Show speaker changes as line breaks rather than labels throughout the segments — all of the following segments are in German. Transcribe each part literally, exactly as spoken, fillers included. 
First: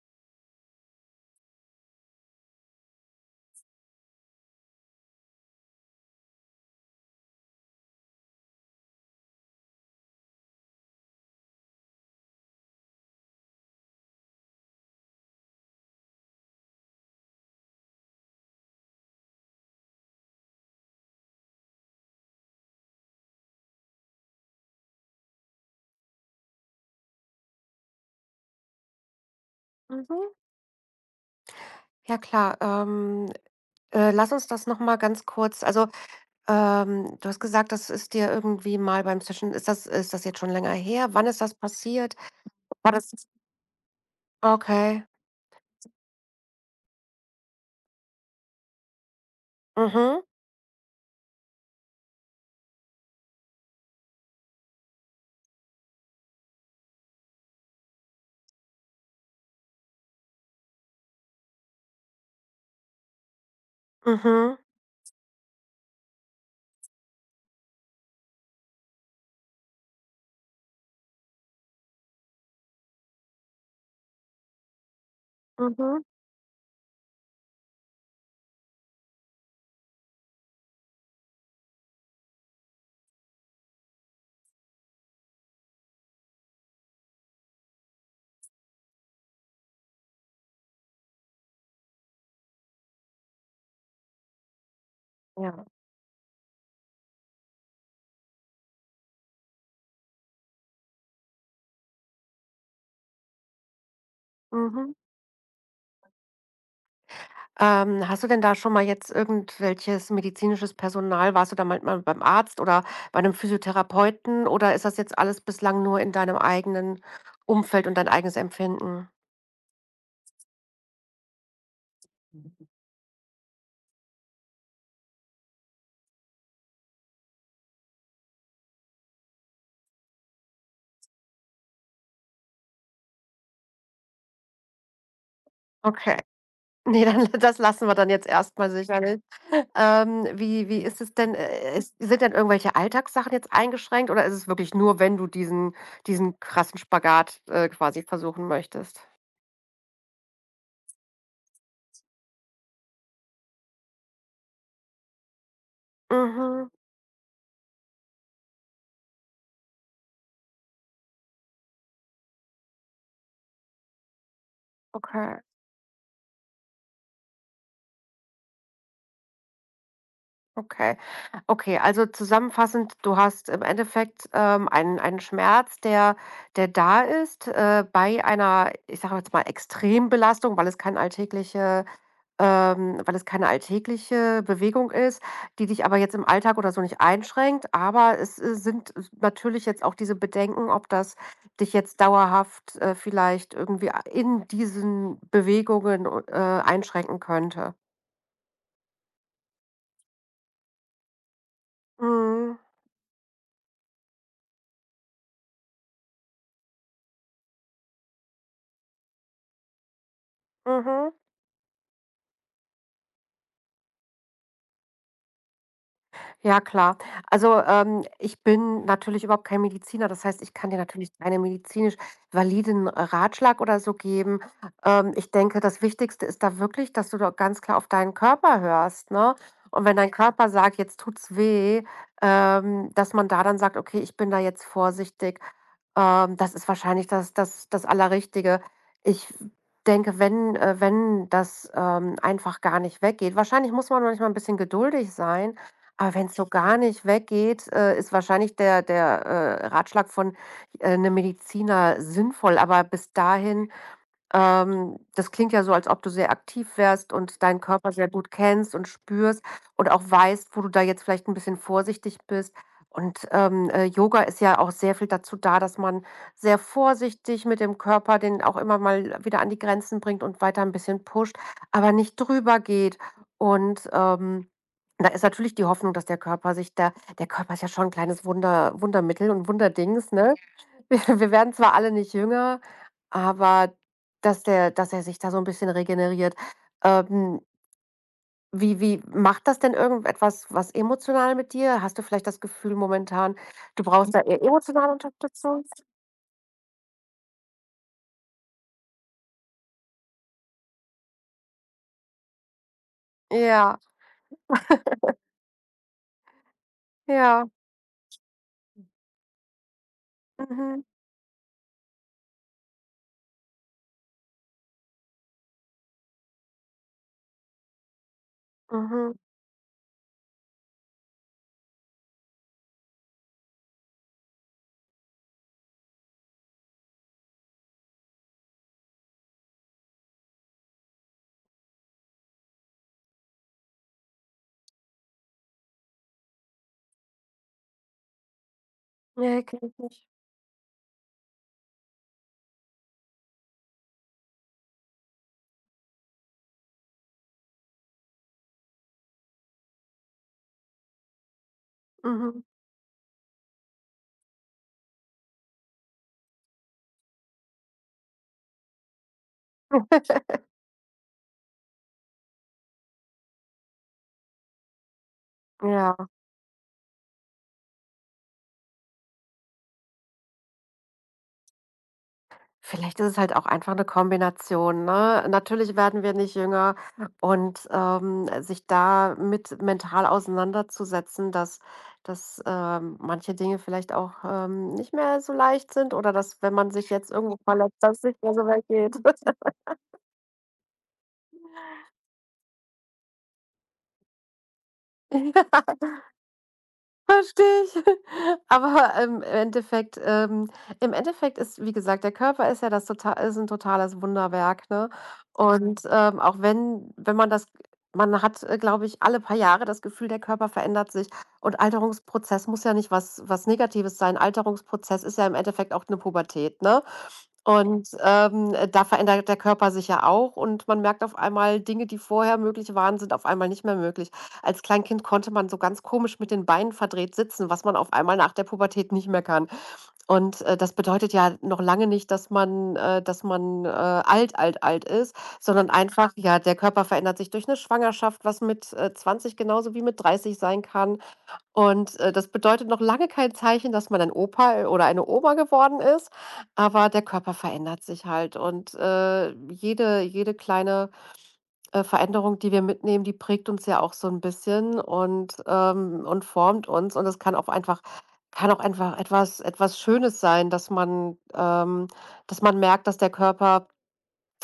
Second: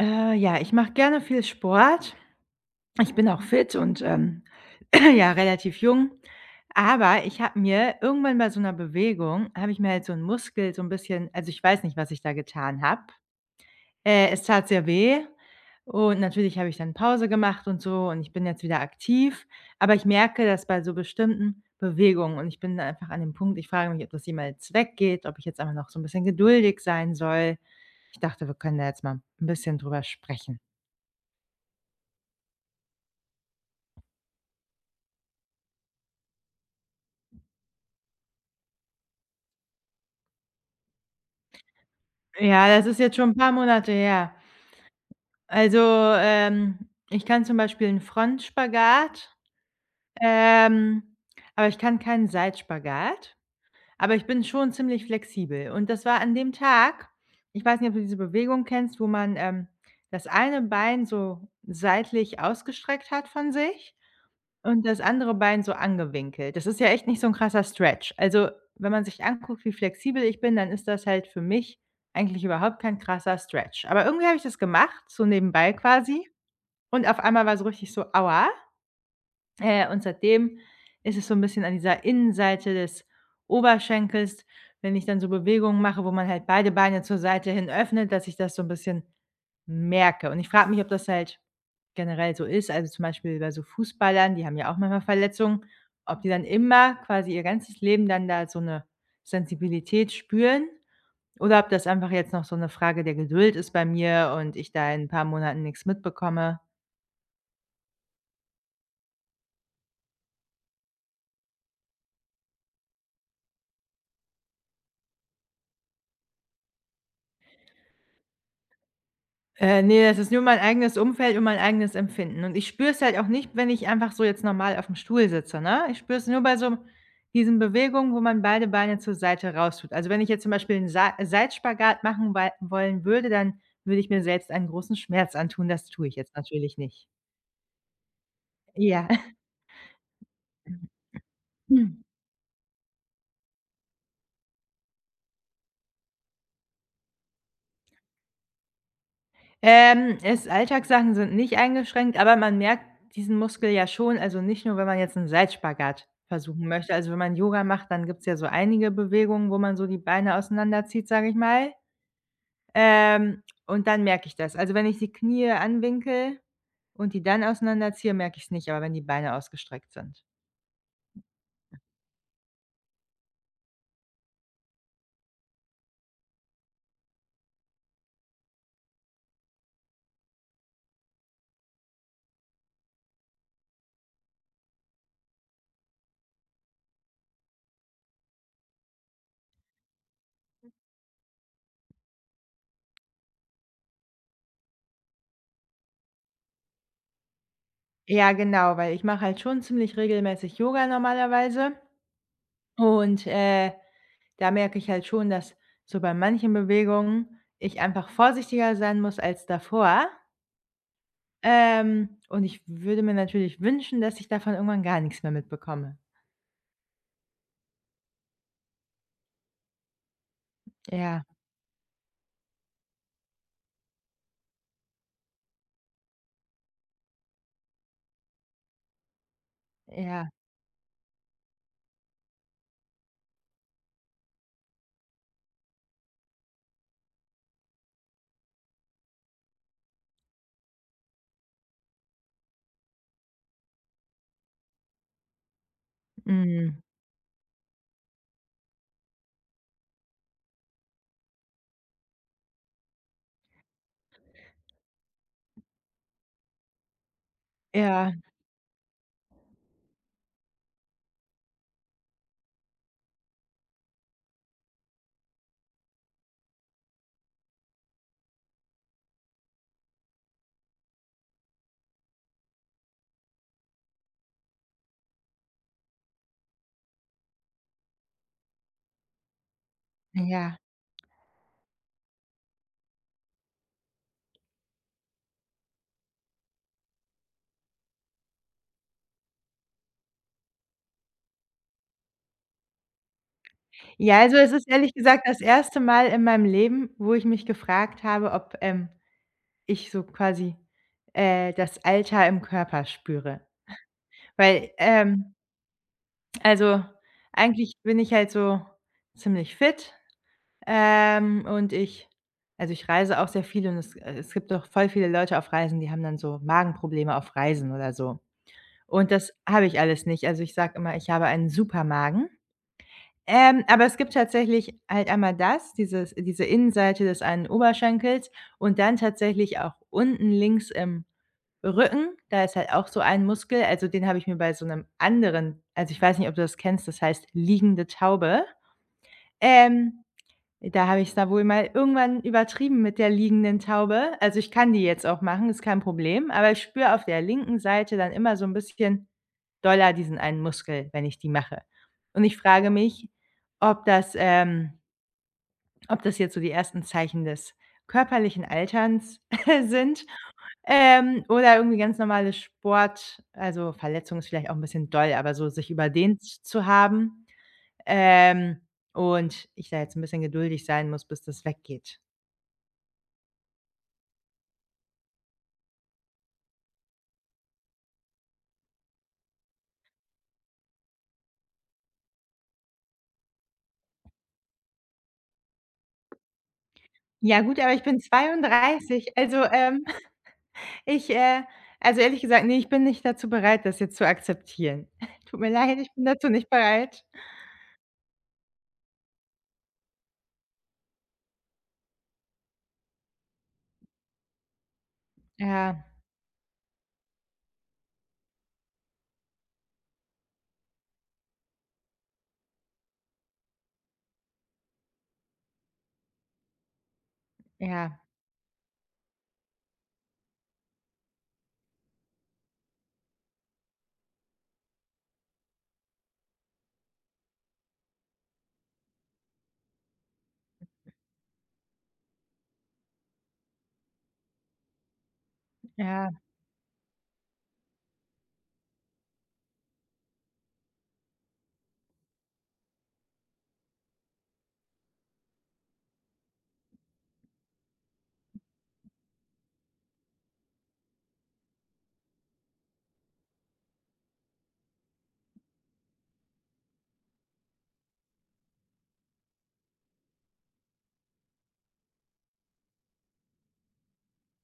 Äh, ja, ich mache gerne viel Sport. Ich bin auch fit und, ähm, ja, relativ jung. Aber ich habe mir irgendwann bei so einer Bewegung habe ich mir halt so einen Muskel so ein bisschen also, ich weiß nicht, was ich da getan habe. Äh, es tat sehr weh und natürlich habe ich dann Pause gemacht und so und ich bin jetzt wieder aktiv, aber ich merke das bei so bestimmten Bewegungen und ich bin da einfach an dem Punkt, ich frage mich, ob das jemals weggeht, ob ich jetzt einfach noch so ein bisschen geduldig sein soll. Ich dachte, wir können da jetzt mal ein bisschen drüber
Mhm.
sprechen.
Ja klar, ähm, äh, lass uns das noch mal ganz kurz also, ähm, du hast gesagt, das ist dir irgendwie mal beim Session ist das ist das jetzt schon länger her? Wann ist das passiert?
Ja, das
War
ist
das
jetzt schon ein paar Monate her.
okay.
Also, ähm, ich kann zum Beispiel 'n Frontspagat,
Mhm,
ähm, aber ich kann keinen Seitsspagat, aber ich bin schon ziemlich flexibel. Und das war an dem Tag ich weiß nicht, ob du diese Bewegung kennst, wo man, ähm, das eine Bein so seitlich ausgestreckt hat von sich
mhm,
und das andere Bein so angewinkelt. Das ist ja echt nicht so 'n krasser Stretch. Also, wenn man sich anguckt, wie flexibel ich bin, dann ist das halt für mich eigentlich überhaupt kein krasser Stretch. Aber irgendwie habe ich das gemacht, so nebenbei
mhm,
quasi und auf einmal war's so richtig so: „Aua.“ äh, und seitdem ist es so 'n bisschen an dieser Innenseite des Oberschenkels, wenn ich dann so Bewegungen mache, wo man halt beide Beine zur Seite hin öffnet, dass ich das so 'n bisschen merke. Und ich frage mich, ob das halt generell so ist, also, zum Beispiel bei so Fußballern, die haben ja auch manchmal Verletzungen,
ja,
ob die dann immer quasi ihr ganzes Leben dann da so 'ne Sensibilität spüren oder ob das einfach jetzt noch so 'ne Frage der Geduld ist bei mir und ich da
mhm.
in 'n paar Monaten nix mitbekomme.
Ähm, hast du denn da schon mal jetzt irgendwelches medizinisches Personal, warst du da manchmal beim Arzt oder bei einem Physiotherapeuten, oder ist das jetzt alles bislang nur in deinem eigenen Umfeld und dein eigenes Empfinden?
Äh, ne, das ist nur mein eigenes Umfeld und mein eigenes Empfinden. Und ich spüre es halt auch nicht, wenn ich einfach so jetzt normal auf dem Stuhl sitze, ne? Ich spüre es nur bei so diesen Bewegungen, wo man beide Beine zur Seite raustut. Also, wenn ich jetzt zum Beispiel einen Sei Seitspagrat machen wei wollen würde, dann würde ich mir selbst einen großen Schmerz antun. Das tue ich
Okay.
jetzt natürlich
Ne,
nicht.
dann das lassen wir dann jetzt erst mal
Ja.
sicherlich. Ähm, wie wie ist es denn, äh, ist, sind denn irgendwelche Alltagssachen jetzt eingeschränkt, oder ist es wirklich nur, wenn du diesen diesen krassen Spagat, äh, quasi versuchen möchtest?
Ähm, es Alltagssachen sind nicht eingeschränkt, aber man merkt diesen Muskel ja schon, also nicht nur, wenn man jetzt 'n Seilspagat versuchen
Mhm,
möchte. Also, wenn man Yoga macht, dann gibt's ja so einige Bewegungen, wo man so die Beine auseinanderzieht, sage ich mal. Ähm, und dann merke ich das. Also, wenn ich die
okay,
Knie anwinkel und die dann auseinanderziehe, merke ich es nicht, aber wenn die Beine ausgestreckt sind.
okay. Okay, also zusammenfassend, du hast im Endeffekt, ähm, einen einen Schmerz, der der da ist, äh, bei einer, ich sage jetzt mal, Extrembelastung, weil es keine alltägliche Ähm, weil es keine alltägliche Bewegung ist, die dich aber jetzt im Alltag oder so nicht einschränkt. Aber es, äh, sind s natürlich jetzt auch diese Bedenken, ob das dich jetzt dauerhaft, äh, vielleicht irgendwie a in diesen Bewegungen, äh, einschränken könnte.
Ja, genau, weil ich mache halt schon ziemlich regelmäßig Yoga normalerweise
Mhm.
und, äh da merke ich halt schon, dass so bei manchen Bewegungen ich einfach vorsichtiger sein muss als davor.
Mhm.
Ähm, und ich würde mir natürlich wünschen, dass ich davon irgendwann gar nichts mehr mitbekomme.
Ja, klar. Also, ähm, ich bin natürlich überhaupt kein Mediziner. Das heißt, ich kann dir natürlich
Ja,
keinen medizinisch validen äh, Ratschlag oder so geben. Ähm, ich denke, das Wichtigste ist da wirklich, dass du da ganz klar auf deinen Körper hörst, ne? Und wenn dein
ja,
Körper sagt: „Jetzt tut's weh“, ähm, dass man da dann sagt: „Okay, ich bin da jetzt vorsichtig.“ Ähm, das ist wahrscheinlich das das das Allerrichtige. Ich denke, wenn äh, wenn das, ähm, einfach gar nicht weggeht, wahrscheinlich muss man manchmal ein bisschen geduldig sein. Aber wenn es so gar
mhm,
nicht weggeht, äh, ist wahrscheinlich der der, äh, Ratschlag von äh, 'nem Mediziner sinnvoll. Aber bis dahin, ähm, das klingt ja so, als ob du sehr aktiv wärst und deinen Körper sehr
ja,
gut kennst und spürst und auch weißt, wo du da jetzt vielleicht ein bisschen vorsichtig bist. Und, ähm, äh, Yoga ist ja auch sehr viel dazu da, dass man sehr vorsichtig mit dem Körper den auch immer mal wieder an die Grenzen bringt und weiter ein bisschen pusht, aber nicht drüber geht. Und, ähm, da ist natürlich die Hoffnung, dass der Körper sich da, der Körper ist ja schon ein kleines Wunder, Wundermittel und Wunderdings, ne?
ja.
Wir wir werden zwar alle nicht jünger, aber dass der dass er sich da so 'n bisschen regeneriert. Ähm, wie wie macht das denn irgendetwas was emotional mit dir? Hast du vielleicht das Gefühl momentan, du brauchst
Ja,
da
also,
eher
es ist
emotionale
ehrlich gesagt das
Unterstützung?
erste Mal in meinem Leben, wo ich mich gefragt habe, ob, ähm, ich so quasi, äh, das Alter im Körper spüre.
Ja,
Weil, ähm also,
ja.
eigentlich bin ich halt so ziemlich fit.
Mhm,
Ähm, und ich also, ich reise auch sehr viel und es äh, es gibt doch voll viele Leute auf Reisen, die haben dann so Magenprobleme auf Reisen oder so. Und
mhm.
das habe ich alles nicht. Also, ich sage immer, ich habe einen super Magen. Ähm, aber es gibt tatsächlich halt einmal das, dieses diese Innenseite des einen Oberschenkels und dann tatsächlich auch unten links im Rücken, da ist halt auch so ein Muskel, also den habe ich mir bei so einem anderen also, ich weiß nicht, ob du das kennst, das heißt liegende Taube.
Ne, kenne ich
Ähm
nicht.
Da habe ich es da wohl mal irgendwann übertrieben mit der liegenden Taube. Also, ich kann die jetzt auch machen, ist kein Problem, aber ich spüre auf der linken Seite dann immer so 'n bisschen doller diesen einen Muskel, wenn ich die mache. Und ich
Mhm,
frage mich, ob das ähm, ob das jetzt so die ersten Zeichen des körperlichen Alterns sind, ähm, oder irgendwie ganz normales Sport also, Verletzung ist vielleicht auch 'n bisschen doll, aber so sich
ja.
überdehnt zu haben, ähm, und ich da jetzt 'n bisschen geduldig sein muss, bis das weggeht.
Vielleicht ist es halt auch einfach eine Kombination, ne? Natürlich werden wir nicht jünger und, ähm, sich da mit mental auseinanderzusetzen, dass dass, ähm, manche Dinge vielleicht auch, ähm, nicht mehr so leicht sind, oder dass, wenn man sich jetzt irgendwo
Ja gut, aber
verletzt,
ich bin
das nicht mehr so weit geht.
zweiunddreißig. Also, ähm, ich, äh also ehrlich gesagt, ne, ich bin nicht dazu bereit, das jetzt zu akzeptieren. Tut mir leid, ich bin dazu nicht bereit.
Verstehe ich. Aber, ähm, im Endeffekt ähm, im Endeffekt ist, wie gesagt, der Körper ist ja das total, ist ein totales Wunderwerk, ne? Und,
Ja,
ähm, auch wenn wenn man das, man hat, äh, glaube ich, alle paar Jahre das Gefühl, der Körper verändert sich. Und Alterungsprozess muss ja nicht was was Negatives sein. Alterungsprozess ist ja im Endeffekt auch eine Pubertät, ne? Und,
ja,
ähm, da verändert der Körper sich ja auch und man merkt auf einmal Dinge, die vorher möglich waren, sind auf einmal nicht mehr möglich. Als Kleinkind konnte man so ganz komisch mit den Beinen verdreht sitzen, was man auf einmal nach der Pubertät nicht mehr kann. Und, äh, das bedeutet ja noch lange nicht, dass man äh, dass man, äh, alt, alt, alt ist, sondern
ja.
einfach ja, der Körper verändert sich durch eine Schwangerschaft, was mit, äh, zwanzig genauso wie mit dreißig sein kann. Und, äh, das bedeutet noch lange kein Zeichen, dass man ein Opa äh, oder eine Oma geworden ist, aber der Körper verändert sich halt und, äh, jede jede kleine äh, Veränderung, die wir mitnehmen, die prägt uns ja auch so ein bisschen und, ähm und formt uns, und das kann auch einfach kann auch einfach etwas etwas Schönes sein, dass man ähm, dass man merkt, dass der Körper,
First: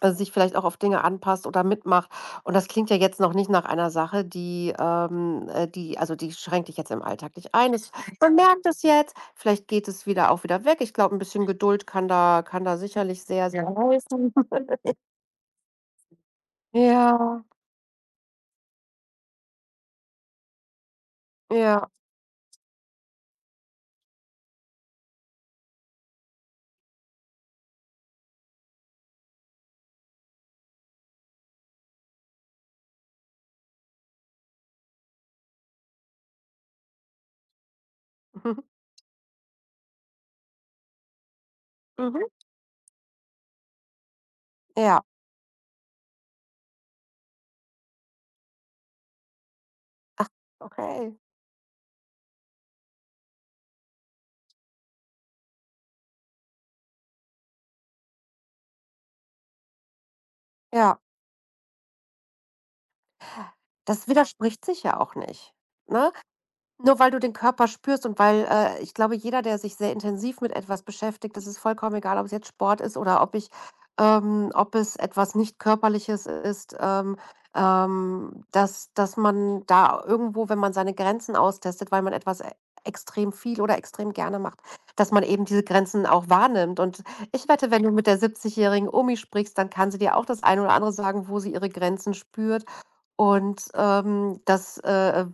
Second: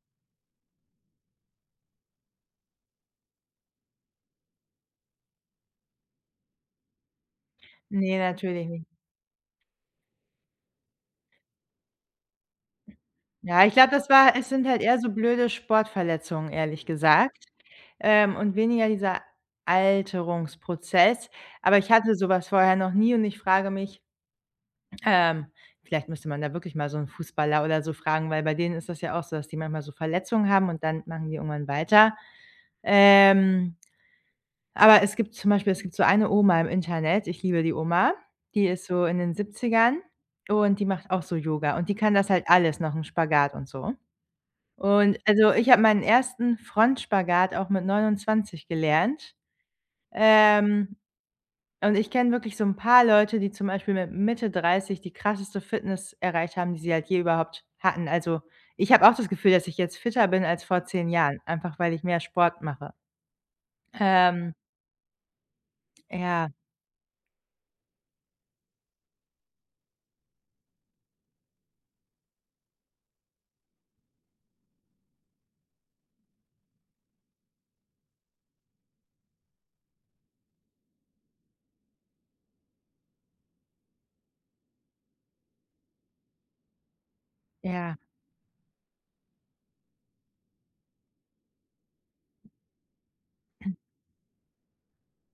äh, sich vielleicht auch auf Dinge anpasst oder mitmacht. Und das klingt ja jetzt noch nicht nach einer Sache, die, ähm äh, die also, die schränkt dich jetzt im Alltag nicht ein. Es,
Ne,
man merkt
natürlich
es
nicht.
jetzt, vielleicht geht es wieder auch wieder weg. Ich glaube, ein bisschen Geduld kann da kann da sicherlich sehr,
Ja,
sehr
ich glaube, das
helfen.
war es sind halt eher so blöde Sportverletzungen, ehrlich
Ja,
gesagt, ähm, und weniger dieser Alterungsprozess. Aber
ja.
ich hatte so was vorher noch nie und ich frage mich. Ähm, Vielleicht müsste man da wirklich mal so einen Fußballer oder so fragen, weil bei denen ist das ja auch so, dass die manchmal so Verletzungen haben und dann machen die irgendwann weiter. Ähm, aber es gibt zum Beispiel es gibt so eine Oma im Internet, ich liebe die Oma, die ist so in den Siebzigern und die macht auch so Yoga und die kann
Mhm.
das halt alles, noch 'n Spagat und so.
Ja.
Und also, ich habe meinen ersten Frontspagat auch mit neunundzwanzig gelernt,
Ach,
ähm,
okay.
und ich kenne wirklich so ein paar Leute, die zum Beispiel mit Mitte dreißig die krasseste Fitness erreicht haben, die sie halt je überhaupt hatten. Also, ich habe auch das Gefühl, dass ich jetzt fitter bin als vor
Ja,
zehn Jahren, einfach weil ich mehr Sport mache.
das
Ähm,
widerspricht sich ja auch nicht, ne?
ja,
Nur weil du den Körper spürst und weil, äh, ich glaube, jeder, der sich sehr intensiv mit etwas beschäftigt, das ist vollkommen egal, ob es jetzt Sport ist, oder ob ich ähm, ob es etwas nicht Körperliches ist, ähm, ähm, dass dass man da irgendwo, wenn man seine Grenzen austestet, weil man etwas e extrem viel oder extrem gerne macht, dass man eben diese Grenzen auch wahrnimmt. Und ich wette, wenn du
ja,
mit der siebzig- jährigen Omi sprichst, dann kann sie dir auch das eine oder andere sagen, wo sie ihre Grenzen spürt. Und, ähm, das, äh,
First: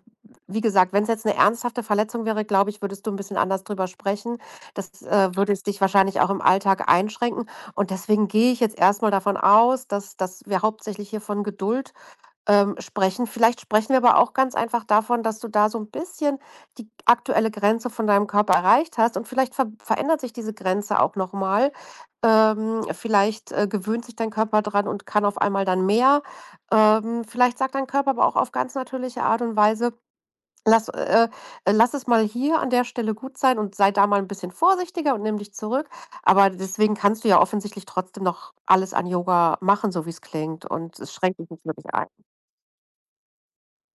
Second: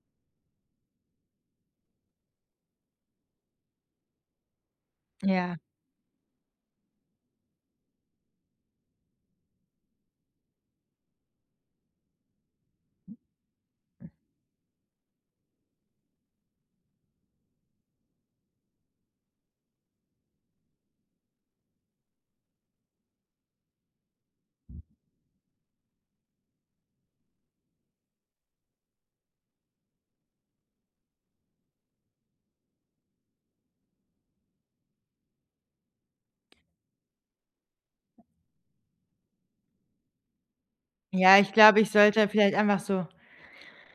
wie gesagt, wenn es jetzt 'ne ernsthafte Verletzung wäre, glaube ich, würdest du 'n bisschen anders drüber sprechen. Das, äh, würde
ja.
es dich wahrscheinlich auch im Alltag einschränken. Und deswegen gehe ich jetzt erst mal davon aus, dass dass wir hauptsächlich hier von Geduld, ähm, sprechen. Vielleicht sprechen wir aber auch ganz einfach davon, dass du da so 'n bisschen die aktuelle Grenze von deinem Körper erreicht hast, und vielleicht ver verändert sich diese Grenze auch noch mal. Ähm, vielleicht, äh, gewöhnt sich dein Körper dran und kann auf einmal dann mehr. Ähm, vielleicht sagt dein Körper aber auch auf ganz natürliche Art und Weise: Lass äh, äh, lass es mal hier an der Stelle gut sein und sei da mal ein bisschen vorsichtiger und nimm dich zurück. Aber deswegen kannst du ja offensichtlich trotzdem noch alles an Yoga machen, so wie es klingt, und es
Ja,
schränkt dich
ich
nicht
glaube, ich
wirklich ein.
sollte vielleicht einfach so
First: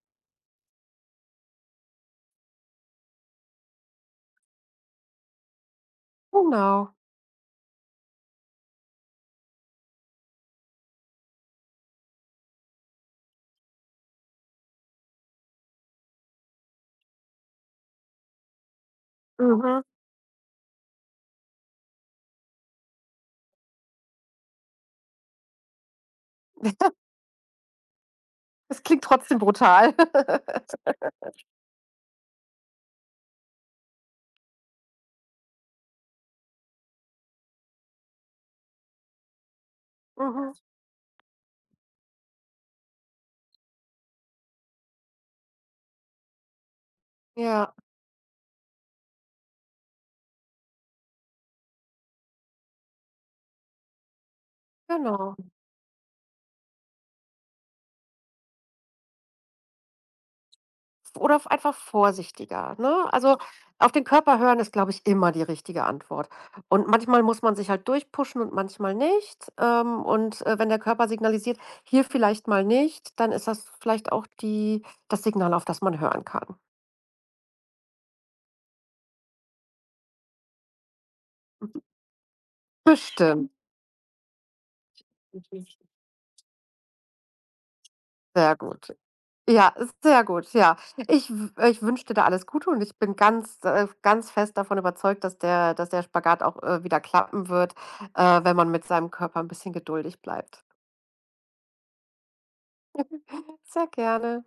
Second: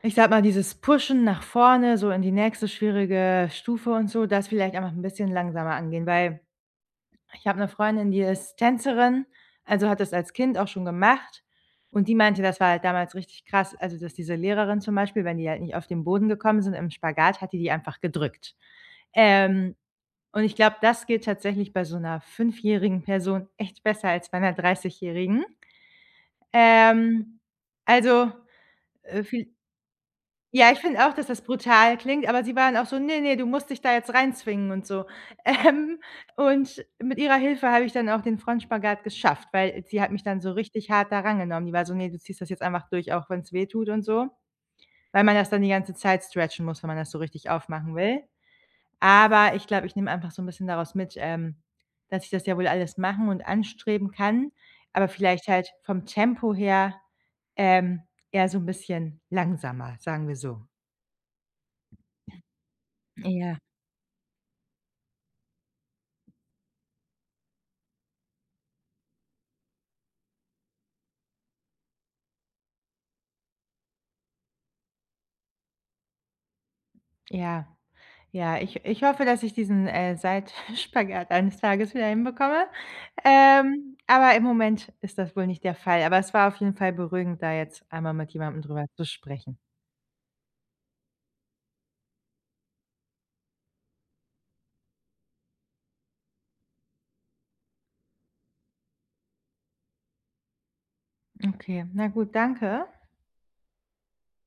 ich sag mal, dieses Pushen nach vorne, so in die nächste schwierige Stufe und so, das vielleicht einfach ein bisschen langsamer angehen, weil
Genau.
ich habe 'ne Freundin, die ist Tänzerin, also hat das als Kind auch schon gemacht und die meinte, das war halt damals richtig krass, also, dass diese Lehrerin zum Beispiel, wenn die halt nicht auf den Boden gekommen sind im Spagat, hat die die einfach gedrückt. Ähm,
Mhm.
und ich glaube, das geht tatsächlich bei so 'ner fünfjährigen Person echt besser als bei 'ner dreißigjährigen. Ähm, also,
Es klingt
äh,
trotzdem
viel
brutal.
Ja, ich finde auch, dass das brutal klingt, aber sie waren auch so: „Ne, ne, du musst dich da jetzt reinzwingen“ und so. Ähm, und mit ihrer Hilfe habe ich dann auch den Frontspagat geschafft, weil sie hat mich dann so
Mhm.
richtig hart da rangenommen. Die war so: „Ne, du ziehst das jetzt einfach durch, auch wenn's weh tut“ und so, weil man das dann die ganze Zeit stretchen muss, wenn man das so richtig
Ja,
aufmachen will. Aber ich glaube, ich nehme einfach so 'n bisschen daraus mit, ähm, dass ich das ja wohl alles machen und anstreben kann, aber
genau.
vielleicht halt vom Tempo her, ähm, eher so 'n bisschen langsamer, sagen wir so.
Oder v einfach vorsichtiger, ne? Also,
Ja.
auf den Körper hören ist, glaube ich, immer die richtige Antwort. Und manchmal muss man sich halt durchpushen und manchmal nicht. Ähm, und, äh, wenn der Körper signalisiert: „Hier vielleicht mal nicht“, dann ist das vielleicht auch die, das Signal, auf das man hören kann.
Ja, ja, ich ich hoffe, dass ich diesen, äh, Seitwärtsspagat eines
Mhm.
Tages wieder hinbekomme.
Bestimmt.
Ähm, aber im Moment ist das wohl nicht der Fall. Aber es war auf jeden Fall beruhigend, da jetzt einmal mit
Sehr
jemandem drüber
gut.
zu sprechen.
Ja, sehr gut, ja. Ich w äh, ich wünsche dir da alles Gute, und ich bin ganz, äh ganz fest davon überzeugt, dass der dass der Spagat auch, äh, wieder klappen wird, äh, wenn man mit seinem Körper ein bisschen geduldig bleibt.
Okay, na gut, danke.
Sehr gerne.